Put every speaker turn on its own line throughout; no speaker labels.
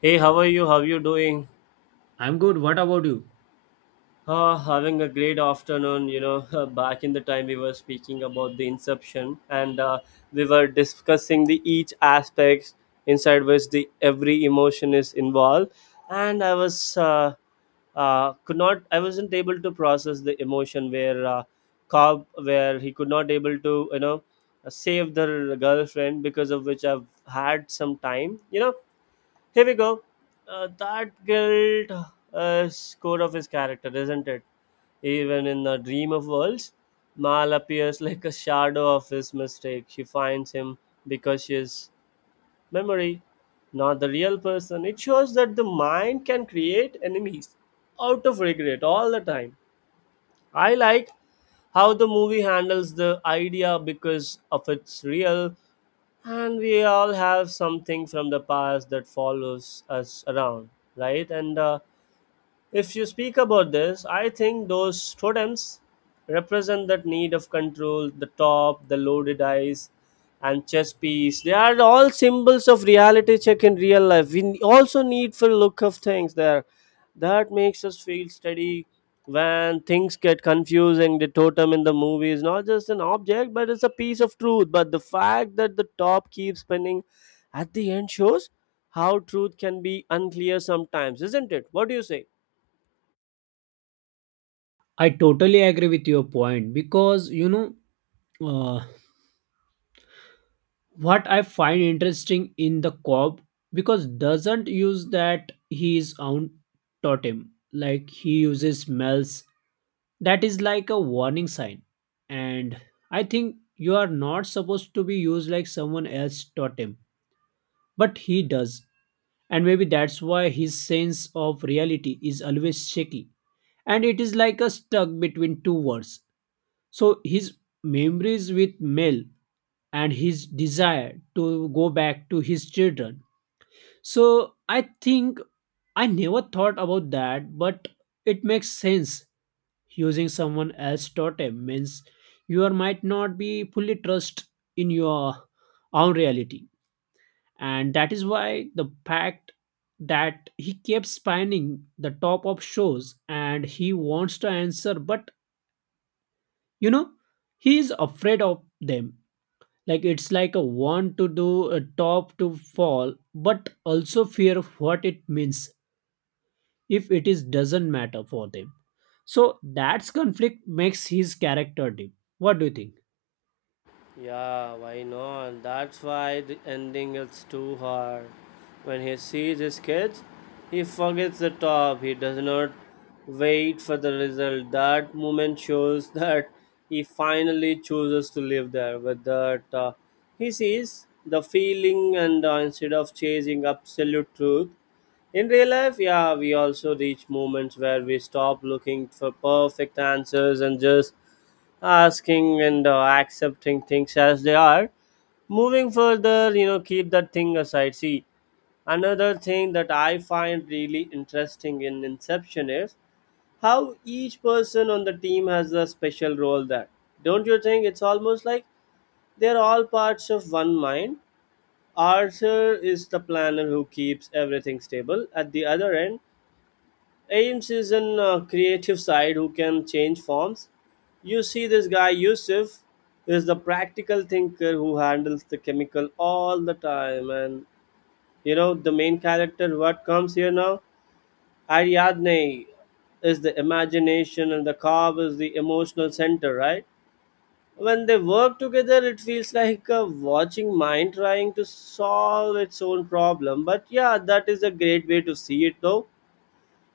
Hey, how are you? How you doing?
I'm good. What about you?
Ah, having a great afternoon. You know, back in the time we were speaking about the inception, and we were discussing the each aspects inside which the every emotion is involved, and I was could not I wasn't able to process the emotion where Cobb where he could not able to you know save the girlfriend because of which I've had some time. You know, Here we go. That guilt is core of his character, isn't it? Even in the dream of worlds, Mal appears like a shadow of his mistake. She finds him because she is memory, not the real person. It shows that the mind can create enemies out of regret all the time. I like how the movie handles the idea because of its real and we all have something from the past that follows us around, right, and if you speak about this, I think those totems represent that need of control, the top, the loaded eyes, and chess piece. They are all symbols of reality check in real life. We also need for look of things there. That makes us feel steady when things get confusing. The totem in the movie is not just an object, but it's a piece of truth. But the fact that the top keeps spinning at the end shows how truth can be unclear sometimes, isn't it? What do you say?
I totally agree with your point because uh, what I find interesting in the Cobb because doesn't use that his own totem, like he uses smells that is like a warning sign, and I think you are not supposed to be used like someone else's totem, but he does. And maybe that's why his sense of reality is always shaky, and it is like a stuck between two worlds. So his memories with Mel and his desire to go back to his children. So I think I never thought about that, but it makes sense. Using someone else's totem means might not be fully trust in your own reality, and that is why the fact that he kept spinning the top of shows and he wants to answer, but you know he is afraid of them. Like it's like a want to do a top to fall, but also fear of what it means if it is doesn't matter for them. So that's conflict makes his character deep. What do you think?
Yeah, why not? That's why the ending is too hard. When he sees his kids, he forgets the top. He does not wait for the result. That moment shows that he finally chooses to live there. With that, he sees the feeling, and instead of chasing absolute truth, in real life, yeah, we also reach moments where we stop looking for perfect answers and just asking and accepting things as they are, moving further, you know, keep that thing aside. See, another thing that I find really interesting in inception is how each person on the team has a special role there. Don't you think it's almost like they're all parts of one mind? Arthur is the planner who keeps everything stable at the other end. Ames is an creative side who can change forms. You see, this guy Yusuf is the practical thinker who handles the chemical all the time, and you know the main character what comes here now, Ariadne, is the imagination, and the Cobb is the emotional center, right? When they work together, it feels like a watching mind trying to solve its own problem. But yeah, that is a great way to see it though,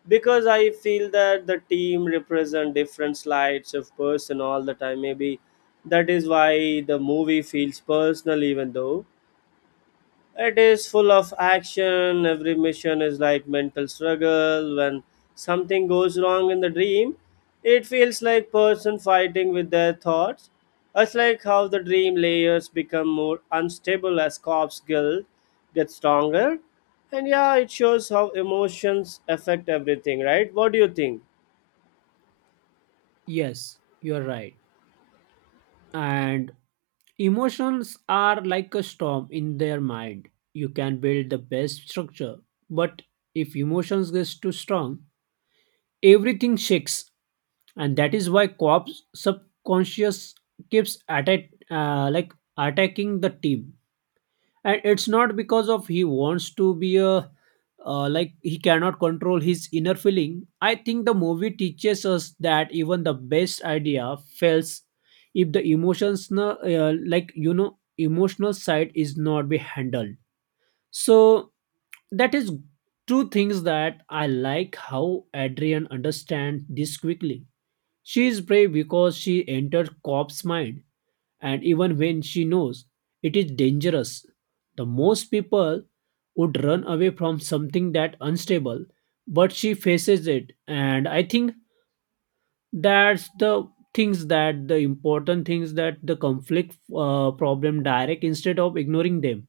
because I feel that the team represent different slides of person all the time. Maybe that is why the movie feels personal, even though it is full of action. Every mission is like mental struggle. When something goes wrong in the dream, it feels like person fighting with their thoughts. It's like how the dream layers become more unstable as corpse guilt gets stronger. And yeah, it shows how emotions affect everything, right? What do you think?
Yes, you're right. And emotions are like a storm in their mind. You can build the best structure, but if emotions gets too strong, everything shakes. And that is why Cobb's subconscious like attacking the team, and it's not because of he wants to be a like he cannot control his inner feeling. I think the movie teaches us that even the best idea fails if like emotional side is not be handled. So that is two things that I like how Adrian understand this quickly. She is brave because she enters Cobb's mind, and even when she knows it is dangerous, the most people would run away from something that unstable, but she faces it. And I think that's the important things, that the conflict problem direct instead of ignoring them.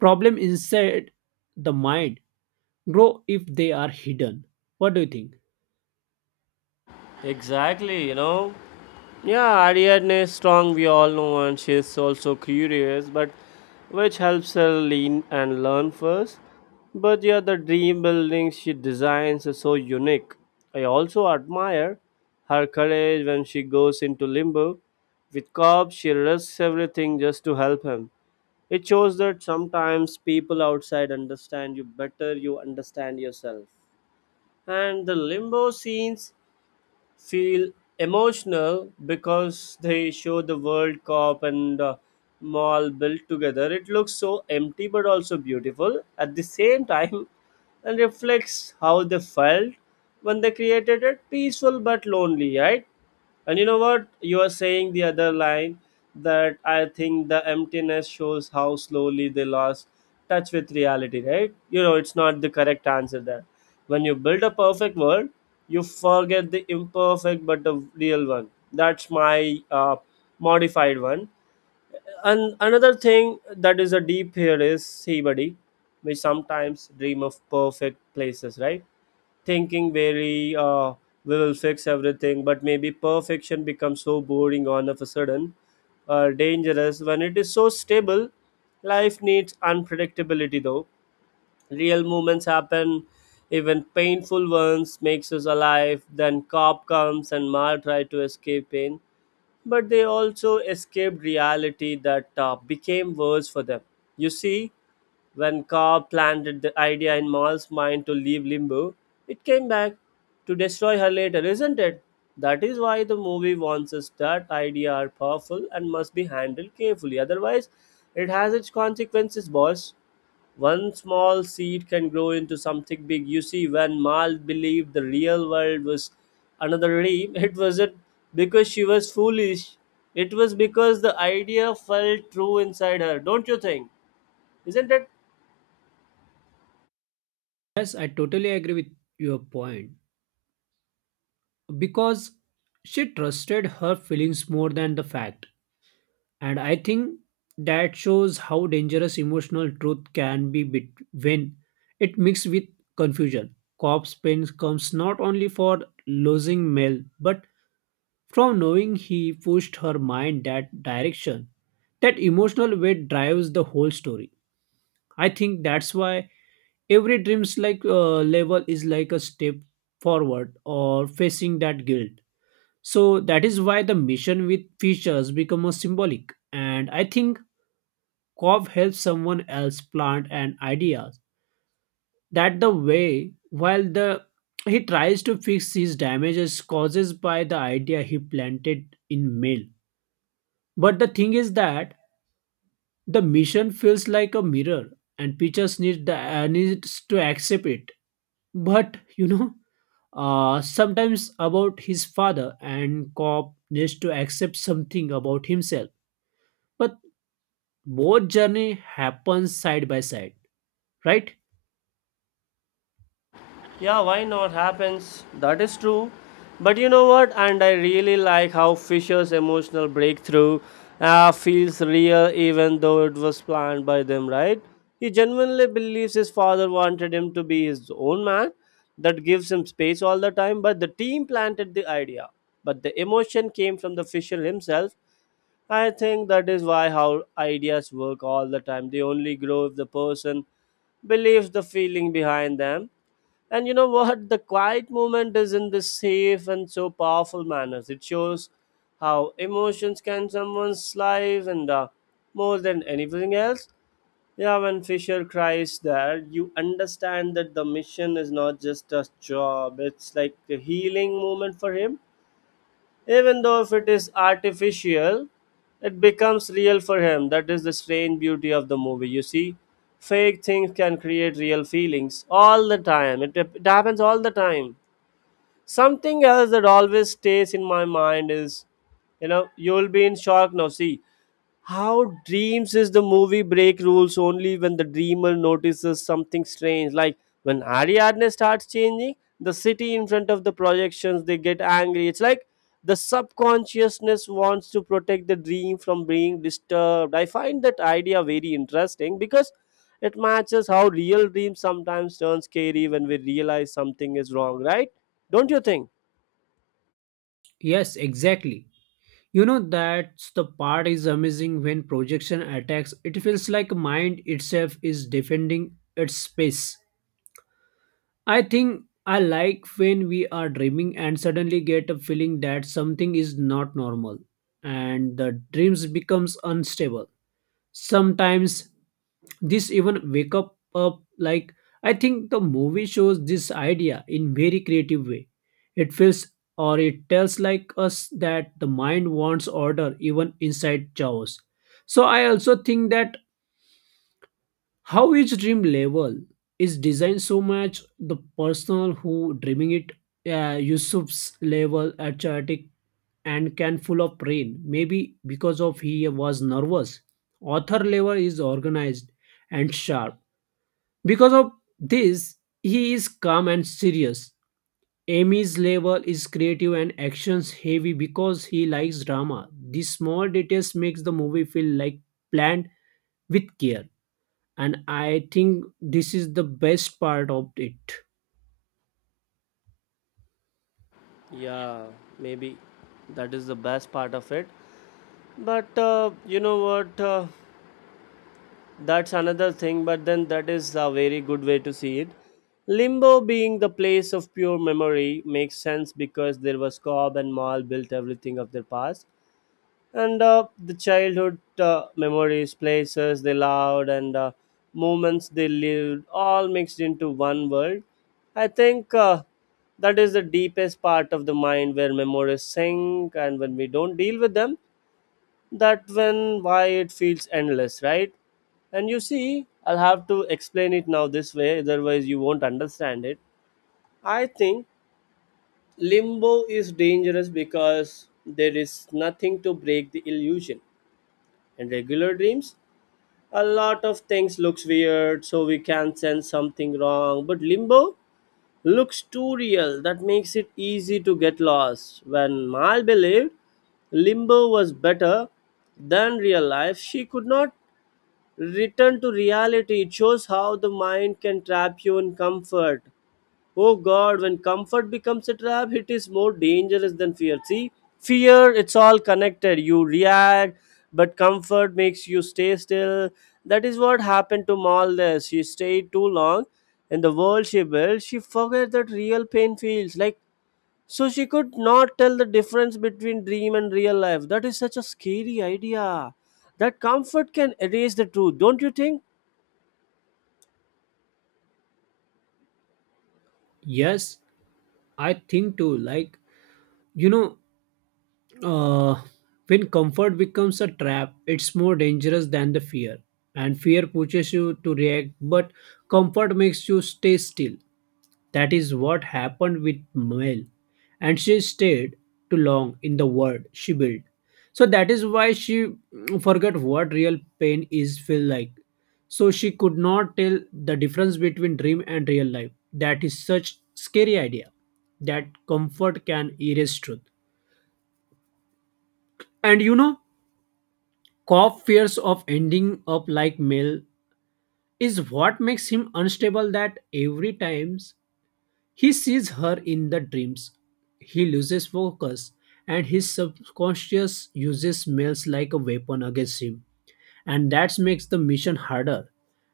Problem inside the mind grow if they are hidden. What do you think?
Exactly, you know. Yeah, Ariadne is strong, we all know, and she's also curious, but which helps her lean and learn first. But yeah, the dream buildings she designs is so unique. I also admire her courage when she goes into limbo. With Cobb, she risks everything just to help him. It shows that sometimes people outside understand you better, you understand yourself. And the limbo scenes feel emotional because they show the World Cup and mall built together. It looks so empty but also beautiful at the same time and reflects how they felt when they created it peaceful but lonely, right? And you know what? You are saying the other line that I think the emptiness shows how slowly they lost touch with reality, right? You know, it's not the correct answer there. When you build a perfect world, you forget the imperfect but the real one. That's my modified one. And another thing that is a deep here is sea buddy. We sometimes dream of perfect places, right? Thinking very, we will fix everything, but maybe perfection becomes so boring all of a sudden or dangerous when it is so stable. Life needs unpredictability though. Real moments happen, even painful ones makes us alive. Then cop comes and Mal try to escape pain, but they also escaped reality that became worse for them. You see, when Cobb planted the idea in Mal's mind to leave Limbo, it came back to destroy her later, isn't it? That is why the movie wants us that ideas are powerful and must be handled carefully. Otherwise, it has its consequences, boss. One small seed can grow into something big. You see, when Mal believed the real world was another dream, it wasn't because she was foolish. It was because the idea felt true inside her. Don't you think? Isn't it?
Yes, I totally agree with your point, because she trusted her feelings more than the fact. And I think that shows how dangerous emotional truth can when it mixed with confusion. Cobb's pain comes not only for losing Mel, but from knowing he pushed her mind that direction. That emotional weight drives the whole story. I think that's why every dreams level is like a step forward or facing that guilt, so that is why the mission with features become a symbolic. And I think Cobb helps someone else plant an idea. That the way while the he tries to fix his damages caused by the idea he planted in mail. But the thing is that the mission feels like a mirror, and Peaches needs the needs to accept it. But sometimes about his father, and Cobb needs to accept something about himself. But both journey happens side by side, right?
Yeah, why not? Happens. That is true. But you know what? And I really like how Fisher's emotional breakthrough feels real even though it was planned by them, right? He genuinely believes his father wanted him to be his own man. That gives him space all the time. But the team planted the idea. But the emotion came from the Fisher himself. I think that is why how ideas work all the time. They only grow if the person believes the feeling behind them. And you know what? The quiet movement is in this safe and so powerful manners. It shows how emotions can someone's life and more than anything else. Yeah, when Fisher cries there, you understand that the mission is not just a job, it's like a healing moment for him. Even though if it is artificial, it becomes real for him. That is the strange beauty of the movie. You see, fake things can create real feelings all the time. It happens all the time. Something else that always stays in my mind is, you know, you'll be in shock now. See, how dreams is the movie break rules only when the dreamer notices something strange. Like when Ariadne starts changing, the city in front of the projections they get angry. It's like the subconsciousness wants to protect the dream from being disturbed. I find that idea very interesting because it matches how real dreams sometimes turn scary when we realize something is wrong, right? Don't you think?
Yes, exactly, you know that's the part is amazing. When projection attacks, it feels like mind itself is defending its space. I think I like when we are dreaming and suddenly get a feeling that something is not normal, and the dreams becomes unstable sometimes. This even wake up like I think the movie shows this idea in very creative way. It feels, or it tells like us that the mind wants order even inside chaos. So I also think that how each dream level is designed so much the personal who dreaming it. Yusuf's level at chaotic and can full of rain, maybe because of he was nervous. Author level is organized and sharp, because of this, he is calm and serious. Amy's level is creative and actions heavy because he likes drama. These small details makes the movie feel like planned with care. And I think this is the best part of it.
Yeah, maybe that is the best part of it. But you know what? That's another thing, but then that is a very good way to see it. Limbo being the place of pure memory makes sense because there was Cobb and Mal built everything of their past. And The childhood memories, places they loved, and moments they lived all mixed into one world. I think that is the deepest part of the mind where memories sink, and when we don't deal with them, that when why it feels endless, right? And you see, I'll have to explain it now this way, otherwise you won't understand it. I think limbo is dangerous because there is nothing to break the illusion. In regular dreams a lot of things looks weird so we can sense something wrong, but limbo looks too real, that makes it easy to get lost. When Mal believed limbo was better than real life, she could not return to reality. It shows how the mind can trap you in comfort. Oh God, when comfort becomes a trap, it is more dangerous than fear. See, fear, it's all connected. You react, but comfort makes you stay still. That is what happened to Malda. She stayed too long in the world she built. She forgot that real pain feels like, so she could not tell the difference between dream and real life. That is such a scary idea. That comfort can erase the truth, don't you think?
Yes, I think too. You know, Uh, when comfort becomes a trap, it's more dangerous than the fear. And fear pushes you to react, but comfort makes you stay still. That is what happened with Mel. And she stayed too long in the world she built. So that is why she forgot what real pain is feel like. So she could not tell the difference between dream and real life. That is such scary idea, that comfort can erase truth. And you know, Cobb fears of ending up like Mel is what makes him unstable, that every time he sees her in the dreams, he loses focus, and his subconscious uses Mel's like a weapon against him. And that makes the mission harder.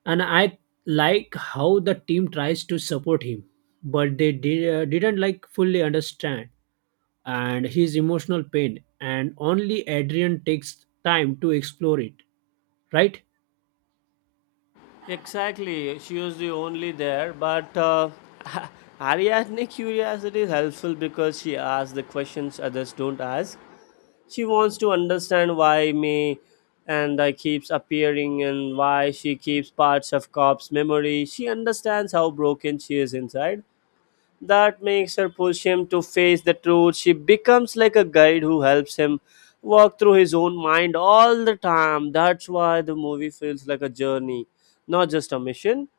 And I like how the team tries to support him, but didn't like fully understand and his emotional pain, and only Adrian takes time to explore it, right?
Exactly, she was the only there, but Ariadne curiosity is helpful because she asks the questions others don't ask. She wants to understand why me and I keeps appearing and why she keeps parts of Cobb's memory. She understands how broken she is inside. That makes her push him to face the truth. She becomes like a guide who helps him walk through his own mind all the time. That's why the movie feels like a journey, not just a mission.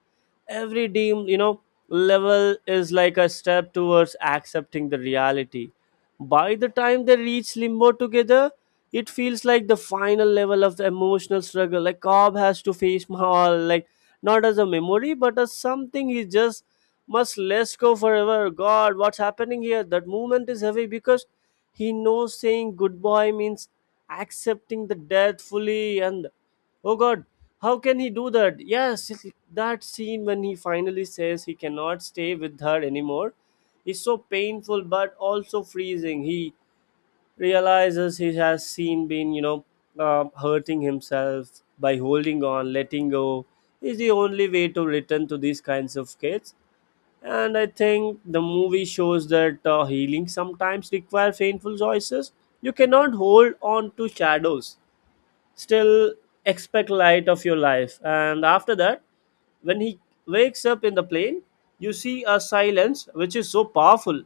Every deem, you know, level is like a step towards accepting the reality. By the time they reach limbo together, it feels like the final level of the emotional struggle. Like Cobb has to face Mahal, like not as a memory, but as something he just must let's go forever. God, what's happening here? That movement is heavy because he knows saying goodbye means accepting the death fully. And oh God, how can he do that? Yes, that scene when he finally says he cannot stay with her anymore is so painful but also freezing. He realizes he has seen been, hurting himself by holding on, letting go is the only way to return to these kinds of kids, and I think the movie shows that healing sometimes requires painful choices. You cannot hold on to shadows. Still expect light of your life. And after that, when he wakes up in the plane, you see a silence which is so powerful.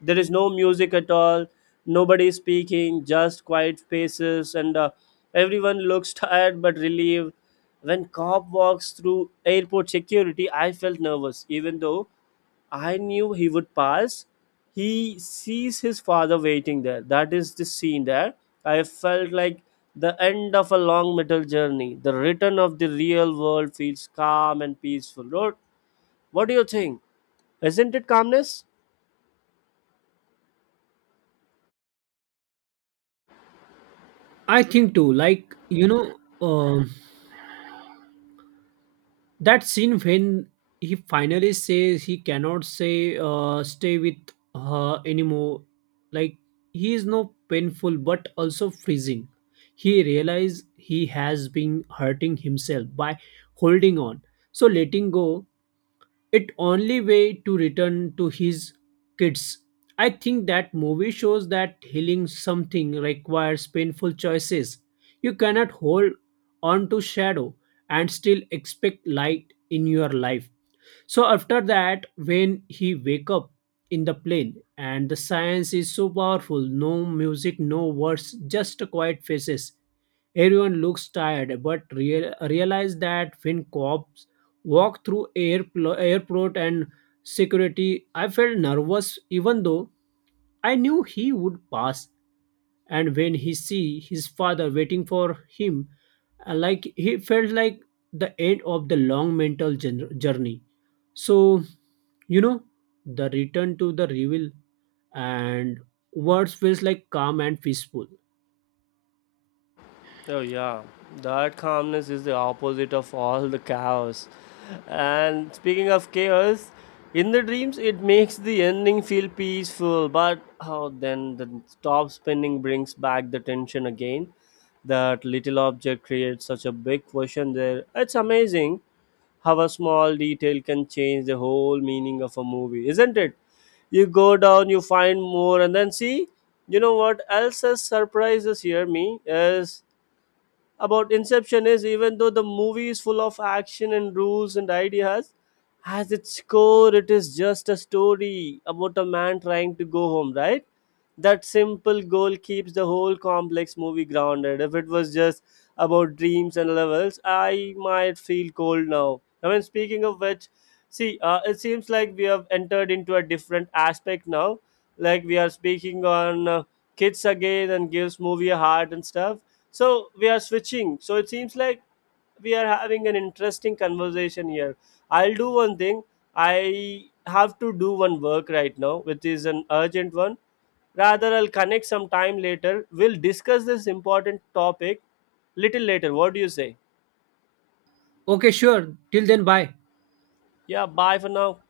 There is no music at all, nobody is speaking, just quiet spaces, and everyone looks tired but relieved. When cop walks through airport security, I felt nervous, even though I knew he would pass. He sees his father waiting there. That is the scene there. I felt like the end of a long metal journey. The return of the real world feels calm and peaceful. Lord, what do you think? Isn't it calmness?
I think too, that scene when he finally says he cannot stay with her anymore, like, he is no painful but also freezing. He realizes he has been hurting himself by holding on. So, letting go it only way to return to his kids. I think that movie shows that healing something requires painful choices. You cannot hold on to shadow and still expect light in your life. So after that, when he wake up in the plane, and the science is so powerful, no music, no words, just quiet faces. Everyone looks tired, but real, realize that when cops walk through airport and security, I felt nervous, even though I knew he would pass. And when he see his father waiting for him, like he felt like the end of the long mental journey. So you know, the return to the reveal and words feels like calm and peaceful.
Oh, yeah, that calmness is the opposite of all the chaos. And speaking of chaos, in the dreams, it makes the ending feel peaceful, but oh, then the stop spinning brings back the tension again. That little object creates such a big question there. It's amazing how a small detail can change the whole meaning of a movie, isn't it? You go down, you find more, and then see, you know what else has surprises here me is about Inception is even though the movie is full of action and rules and ideas, as its core, it is just a story about a man trying to go home, right? That simple goal keeps the whole complex movie grounded. If it was just about dreams and levels, I might feel cold now. I mean, speaking of which, see, it seems like we have entered into a different aspect now. Like we are speaking on kids again and gives movie a heart and stuff, so we are switching, so it seems like we are having an interesting conversation here. I'll do one thing, I have to do one work right now which is an urgent one. Rather, I'll connect some time later, we'll discuss this important topic little later, what do you say?
Okay, sure, till then, bye.
Yeah, bye for now.